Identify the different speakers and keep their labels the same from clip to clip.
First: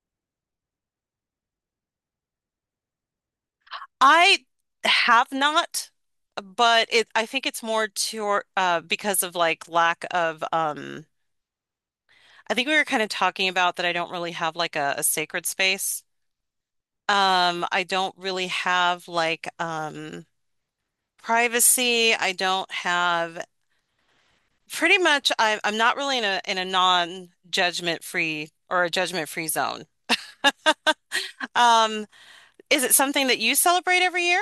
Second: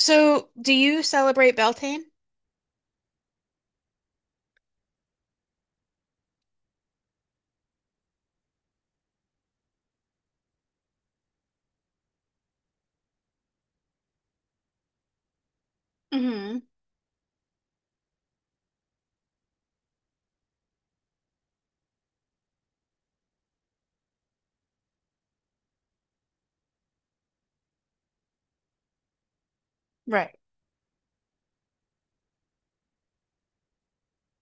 Speaker 1: So, do you celebrate Beltane?
Speaker 2: I have not, but it I think it's more to because of like lack of I think we were kind of talking about that. I don't really have like a sacred space.
Speaker 1: Hmm.
Speaker 2: I don't really have like privacy. I don't have pretty much I'm not really in a non-judgment free or a judgment free zone.
Speaker 1: Right.
Speaker 2: Um Is it something that you celebrate every year?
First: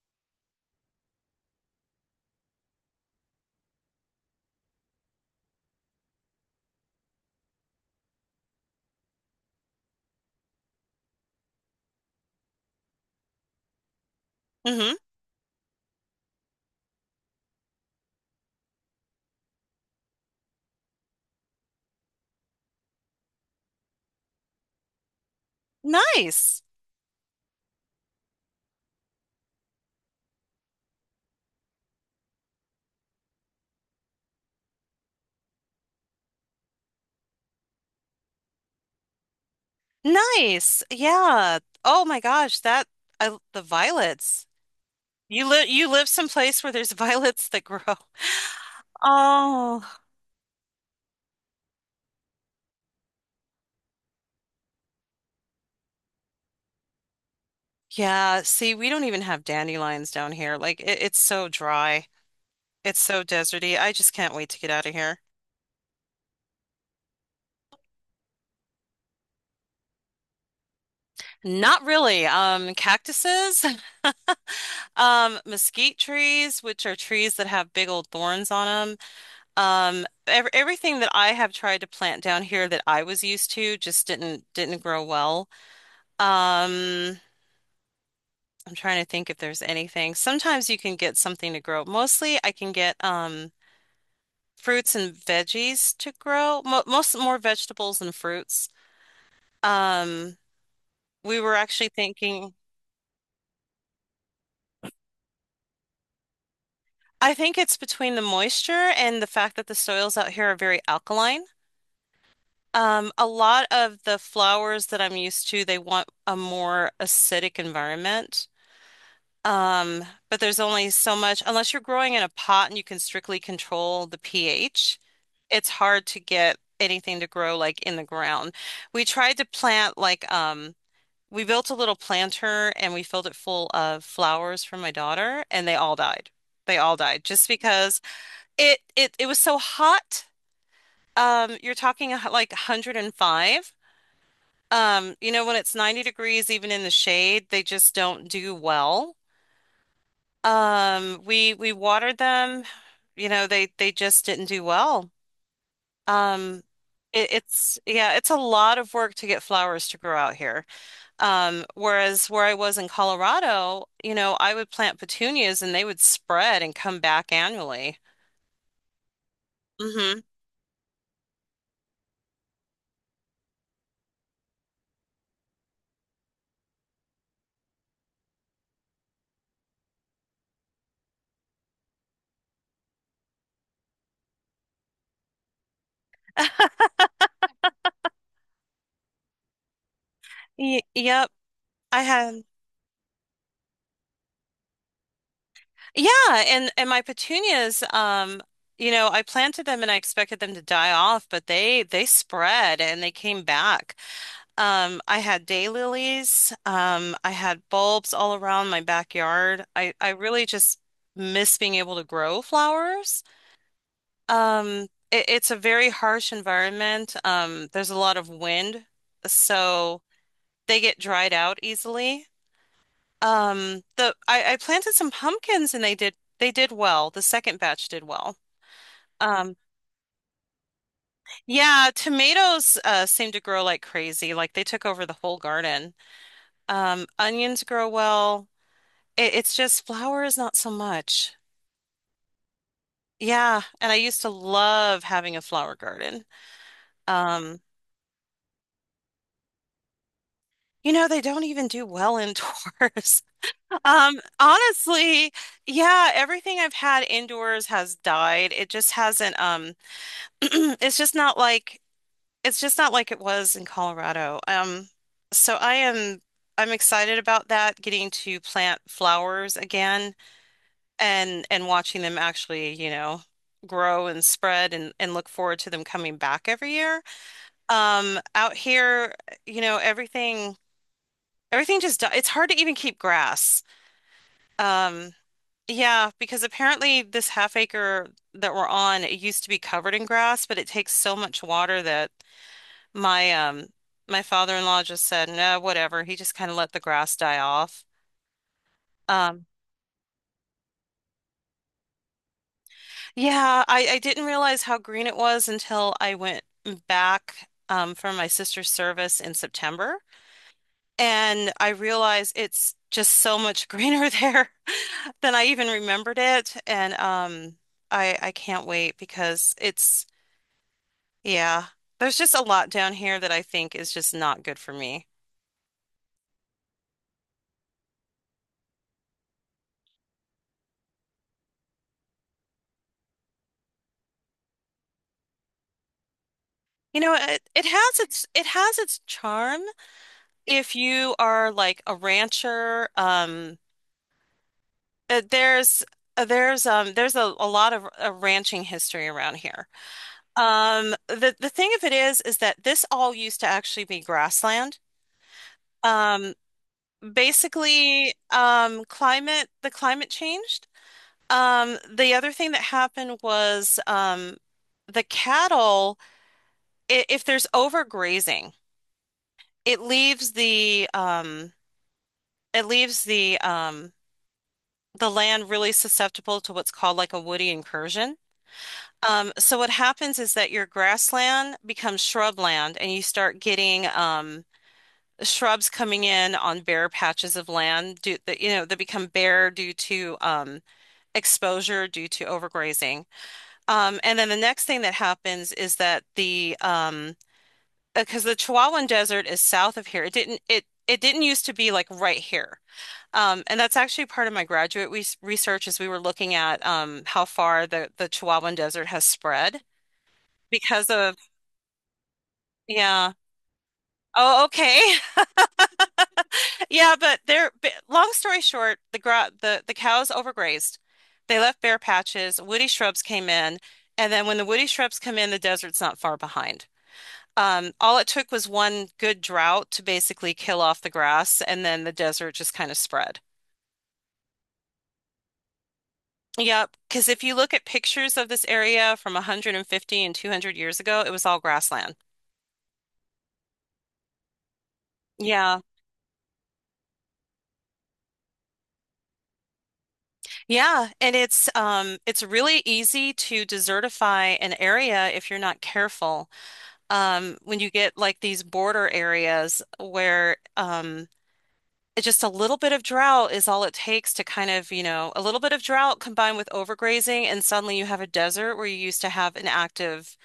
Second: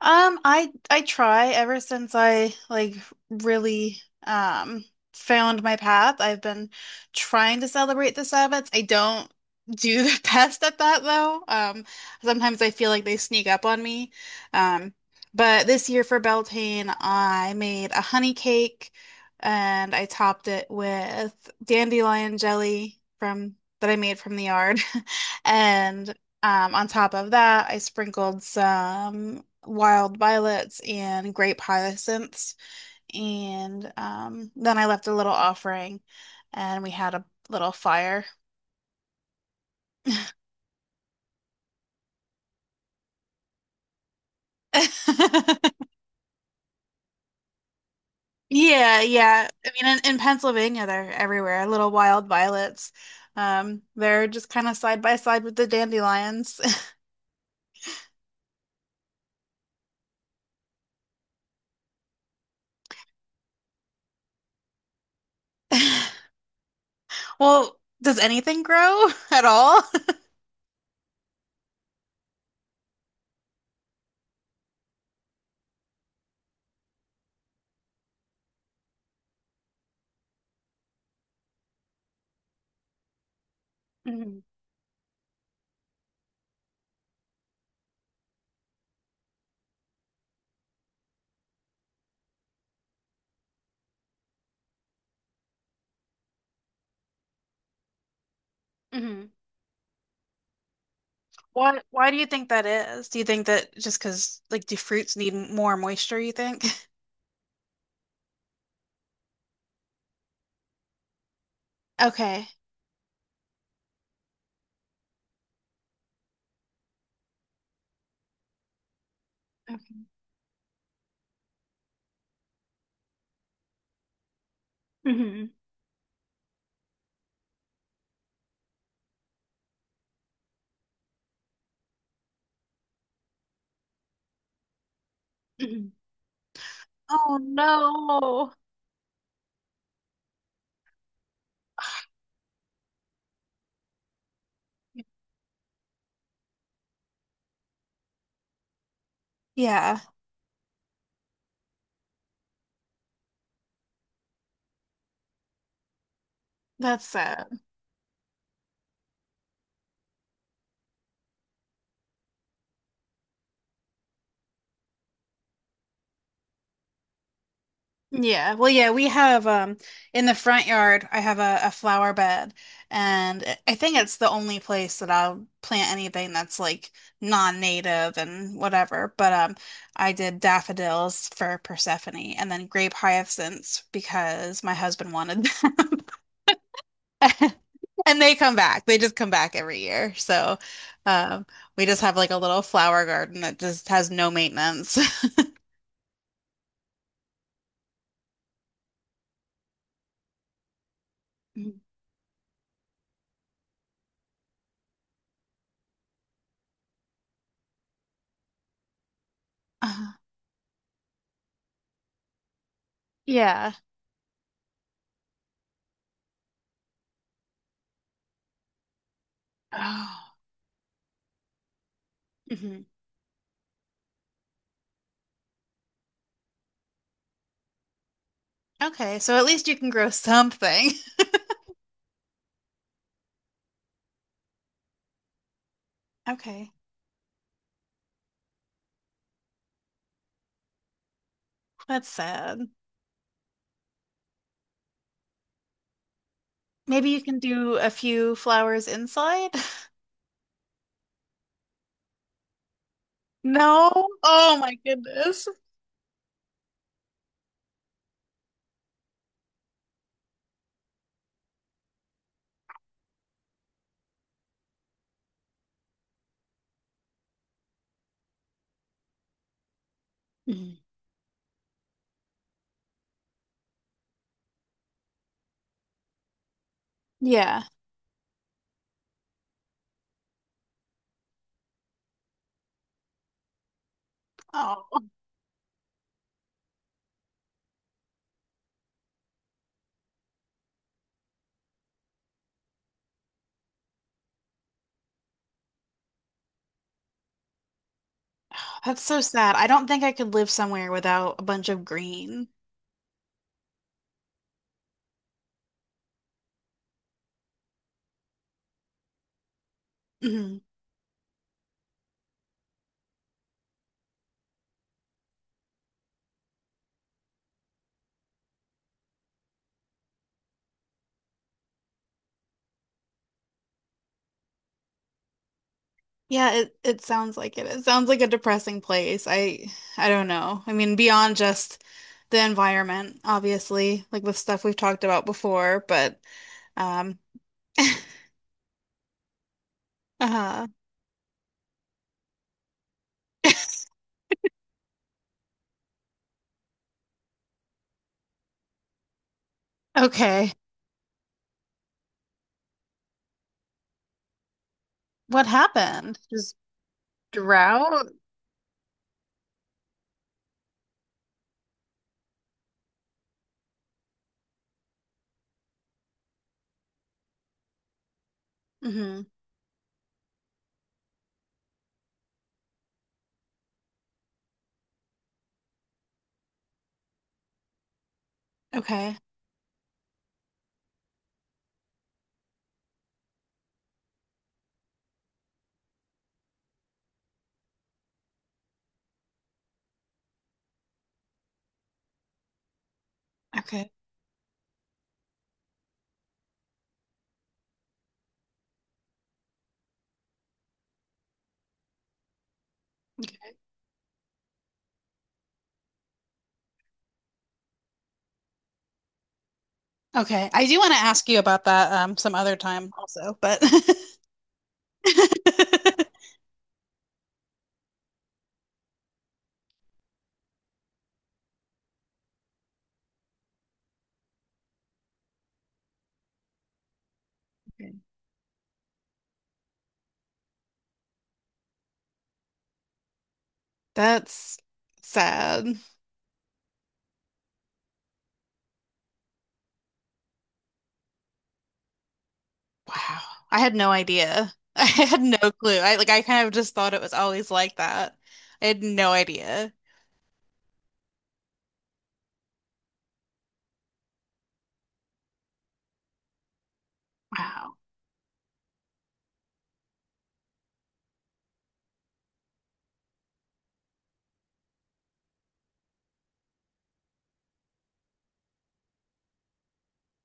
Speaker 1: I try ever since I like really um found my path. I've been trying to celebrate the Sabbats. I don't do the best at that though. Sometimes I feel like they sneak up on me. Um,
Speaker 2: Hmm.
Speaker 1: but this year for Beltane, I made a honey cake and I topped it with dandelion jelly from that I made from the yard. And
Speaker 2: Nice.
Speaker 1: On top of that, I sprinkled some wild violets and grape hyacinths, and then I left a little offering, and we had a little fire.
Speaker 2: Nice. Yeah. Oh my gosh, that I the violets. You live you live someplace where there's violets that grow.
Speaker 1: Yeah, yeah. I mean,
Speaker 2: Oh.
Speaker 1: in Pennsylvania, they're everywhere. Little wild violets. They're just kind of side by side with the dandelions.
Speaker 2: Yeah, see, we don't even have dandelions down here. Like it's so dry. It's so deserty. I just can't wait to get out of here.
Speaker 1: Well, does anything grow at all?
Speaker 2: Not really. Cactuses, mesquite trees, which are trees that have big old thorns on them. Ev everything that I have tried to plant down here that I was used to just
Speaker 1: Mhm,
Speaker 2: didn't grow well. Um, I'm trying to think if there's anything. Sometimes you can get something to grow. Mostly, I can get fruits and veggies to grow. Mo most more vegetables than fruits.
Speaker 1: mhm.
Speaker 2: Um, we were
Speaker 1: Why
Speaker 2: actually
Speaker 1: why do you think
Speaker 2: thinking.
Speaker 1: that is? Do you think that just because, like, do fruits need more moisture, you think?
Speaker 2: I think it's between the moisture and the fact that the soils out here are very alkaline.
Speaker 1: Okay.
Speaker 2: A lot of the flowers that I'm used to, they want a more acidic environment.
Speaker 1: Okay.
Speaker 2: Um, but there's only so much, unless you're growing in a pot and you can strictly control the pH,
Speaker 1: Hmm.
Speaker 2: it's hard to get anything to grow like in the ground. We tried to plant we built a little planter and we filled it full of flowers for my daughter, and they
Speaker 1: Hmm.
Speaker 2: all died. They all died
Speaker 1: Oh
Speaker 2: just because.
Speaker 1: no.
Speaker 2: It was so hot. You're talking like 105. You know, when it's 90 degrees, even in the shade, they just don't do well.
Speaker 1: Yeah,
Speaker 2: We watered them, you know, they just didn't do well. Um,
Speaker 1: that's sad.
Speaker 2: it's yeah, it's a lot of work to get flowers to grow out here. Whereas where I was in Colorado, you know, I would plant petunias and they would spread and come back annually.
Speaker 1: Yeah. Well, yeah, we have
Speaker 2: Mm-hmm.
Speaker 1: in the front yard, I have a flower bed and I think it's the only place that I'll plant anything that's like non-native and whatever. But I did daffodils for Persephone and then grape hyacinths because my husband wanted them. And they come back. They just come back every year. So,
Speaker 2: Y yep,
Speaker 1: um, we just
Speaker 2: I
Speaker 1: have like
Speaker 2: had.
Speaker 1: a little flower garden that just has no maintenance.
Speaker 2: Yeah, and my petunias, you know, I planted them and I expected them to die off, but they spread and they came back. I had daylilies, I had bulbs all around my backyard. I
Speaker 1: Uh,
Speaker 2: really just miss being able to grow flowers.
Speaker 1: yeah.
Speaker 2: It's a very harsh environment. There's a lot of wind, so
Speaker 1: Oh.
Speaker 2: they get dried out easily.
Speaker 1: Hmm.
Speaker 2: I planted some pumpkins and they did well. The second batch did well.
Speaker 1: Okay. So at
Speaker 2: Um,
Speaker 1: least you can grow something.
Speaker 2: yeah, tomatoes seem to grow like crazy. Like they took over the whole garden.
Speaker 1: Okay.
Speaker 2: Onions grow well. It's just flowers not so much.
Speaker 1: That's sad.
Speaker 2: Yeah, and I used to love having a flower garden.
Speaker 1: Maybe you can
Speaker 2: Um,
Speaker 1: do a few flowers inside.
Speaker 2: you know, they don't even do well indoors.
Speaker 1: No. Oh my
Speaker 2: Honestly,
Speaker 1: goodness.
Speaker 2: yeah, everything I've had indoors has died. It just hasn't it's just not like it's just not like it was in Colorado. So I'm excited about that, getting to plant flowers again
Speaker 1: Mhm.
Speaker 2: and watching them actually, you know, grow and spread and look forward to them coming back every year.
Speaker 1: Yeah.
Speaker 2: Out here, you know, everything just it's hard to even keep grass.
Speaker 1: Oh,
Speaker 2: Um, yeah, because apparently this half acre that we're on, it used to be covered in grass, but it takes so much water that my my father-in-law just said, "No, whatever." He just kind of let the grass die off.
Speaker 1: that's so
Speaker 2: Um
Speaker 1: sad. I don't think I could live somewhere without a bunch of green.
Speaker 2: yeah, I didn't realize how green it was until I went back for my sister's service in September,
Speaker 1: Mhm.
Speaker 2: and I realized it's just so much greener there than I even remembered it, and I can't wait because yeah, there's just a lot down here that I think is just not good for me.
Speaker 1: Yeah, it sounds like it. It sounds like a depressing place. I don't know. I mean, beyond just the environment, obviously, like with stuff we've talked about before, but
Speaker 2: You know,
Speaker 1: um
Speaker 2: it has its charm
Speaker 1: uh
Speaker 2: if you are like a rancher, uh, there's there's a lot of ranching history around here.
Speaker 1: okay.
Speaker 2: The thing of it is that this all used to actually be grassland.
Speaker 1: What happened?
Speaker 2: Um,
Speaker 1: Just drought?
Speaker 2: basically, climate the climate changed. The other thing that happened was the cattle. If there's overgrazing,
Speaker 1: Hmm.
Speaker 2: it leaves it leaves the um the land really susceptible to what's called like a woody incursion.
Speaker 1: Okay.
Speaker 2: So what happens is that your grassland becomes shrubland, and you start getting shrubs coming in on bare patches of that you know that become bare due to exposure due to overgrazing.
Speaker 1: Okay.
Speaker 2: And then the next thing that happens is that the because the Chihuahuan Desert is south of here. It didn't used to be like right here.
Speaker 1: Okay.
Speaker 2: And that's actually part of my graduate research is we were looking at how far the Chihuahuan Desert has spread
Speaker 1: Okay. I do
Speaker 2: because
Speaker 1: want to ask you about that some other time
Speaker 2: yeah.
Speaker 1: also, but
Speaker 2: Oh, okay. Yeah, but long story short, the cows overgrazed. They left bare patches, woody shrubs came in, and then when the woody shrubs come in, the desert's not far behind.
Speaker 1: okay.
Speaker 2: All it took was one good drought to basically kill off the grass, and then the desert just kind of spread.
Speaker 1: That's sad.
Speaker 2: Yep, because if you look at pictures of this area from 150 and 200 years ago, it was all grassland.
Speaker 1: Wow. I had no idea. I had no
Speaker 2: Yeah.
Speaker 1: clue. I like I kind of just thought it was always like that. I had no idea.
Speaker 2: Yeah, and it's really easy to desertify an area if you're not careful. When you
Speaker 1: Wow.
Speaker 2: get like these border areas where just a little bit of drought is all it takes to kind of, you know, a little bit of drought combined with overgrazing and suddenly you have a desert where you used to have an active,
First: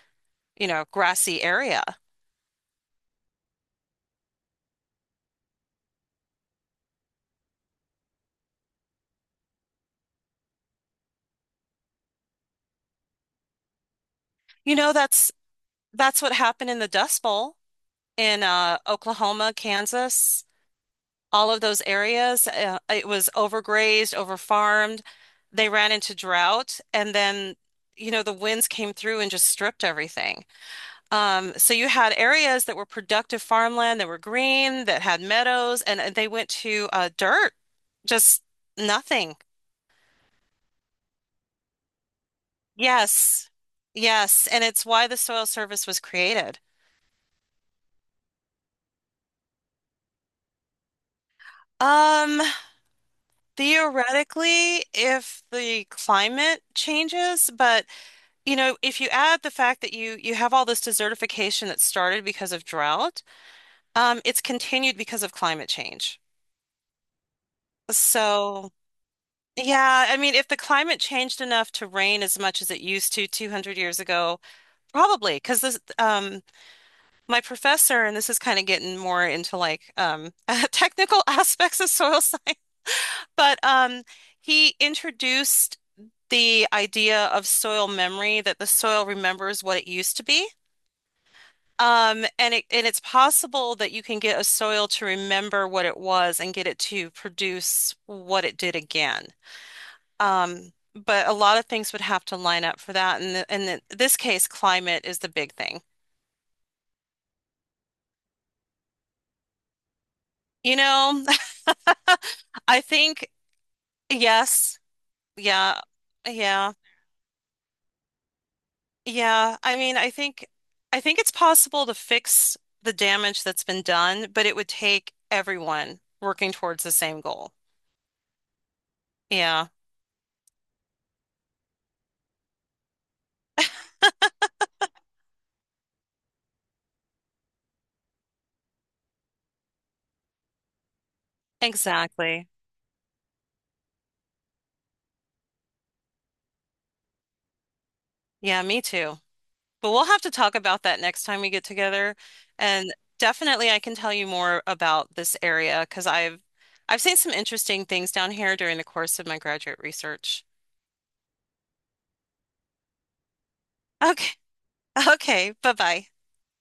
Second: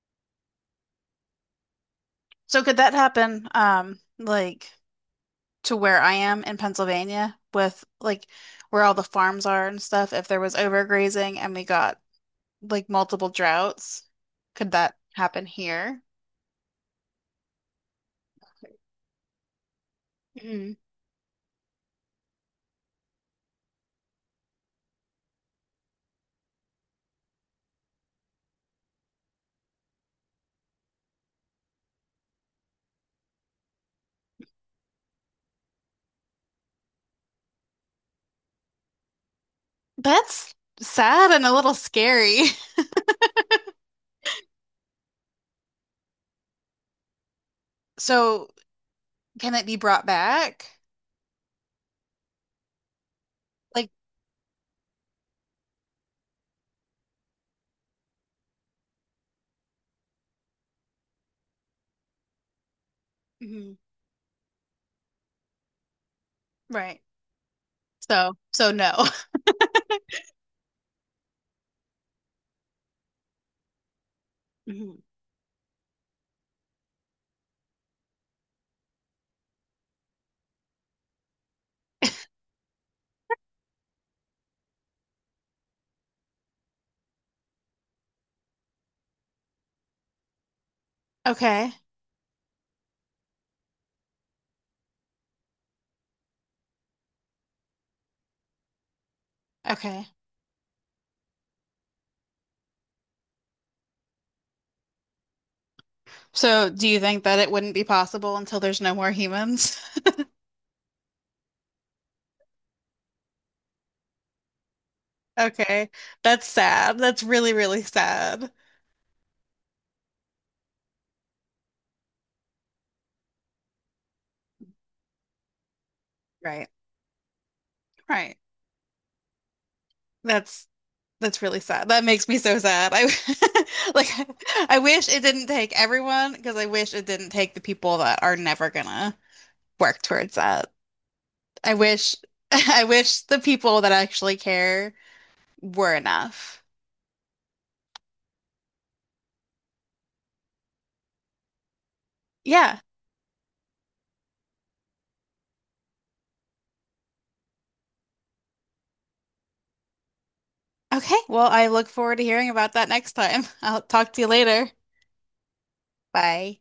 Speaker 2: you know, grassy area.
Speaker 1: So could that happen, like to where I am in Pennsylvania with like where all the farms are and stuff, if there was overgrazing and we got like multiple droughts, could
Speaker 2: You know,
Speaker 1: that happen here?
Speaker 2: that's what happened in the Dust Bowl in Oklahoma, Kansas,
Speaker 1: Mhm.
Speaker 2: all of those areas. It was overgrazed, overfarmed. They ran into drought, and then you know the winds came through and just stripped everything. So you had areas that were productive farmland that were green, that had meadows, and they went to dirt, just nothing.
Speaker 1: That's sad and a little scary.
Speaker 2: Yes, yes, and it's why the soil service was created.
Speaker 1: So can it be brought back?
Speaker 2: Um,
Speaker 1: Like,
Speaker 2: Theoretically, if the climate changes, but you know, if you add the fact that you have all this desertification that started because of drought,
Speaker 1: mhm,
Speaker 2: it's continued because of climate change.
Speaker 1: right. So, so
Speaker 2: So,
Speaker 1: no.
Speaker 2: yeah, I mean, if the climate changed enough to rain as much as it used to 200 years ago,
Speaker 1: Mhm.
Speaker 2: probably because this my professor, and this is kind of getting more into like technical aspects of soil science, but he introduced the idea of soil memory, that the soil remembers what it used to be.
Speaker 1: Okay.
Speaker 2: And it's possible that you can get a soil to remember what it was and get it to produce what it did again.
Speaker 1: Okay.
Speaker 2: But a lot of things would have to line up for that. And in this case, climate is the big thing.
Speaker 1: So do you think that it wouldn't be possible until there's no more humans?
Speaker 2: You know, I think yes, yeah,
Speaker 1: Okay. That's
Speaker 2: yeah.
Speaker 1: sad. That's really, really sad.
Speaker 2: Yeah, I mean, I think it's possible to fix the damage that's been done, but it would take everyone working
Speaker 1: Right.
Speaker 2: towards the same goal.
Speaker 1: Right.
Speaker 2: Yeah,
Speaker 1: That's that's really sad. That makes me so sad. I like I wish it didn't take everyone because I wish it didn't take the people that are never gonna work towards that. I wish
Speaker 2: exactly.
Speaker 1: I wish the people that actually care were enough.
Speaker 2: Yeah, me too. But we'll have to talk about that next time we get together.
Speaker 1: Yeah.
Speaker 2: And definitely I can tell you more about this area because I've seen some interesting things down here during the course of my graduate research.
Speaker 1: Okay, well, I look forward to hearing about that next time. I'll talk to you
Speaker 2: Okay.
Speaker 1: later.
Speaker 2: Okay. Bye-bye.
Speaker 1: Bye.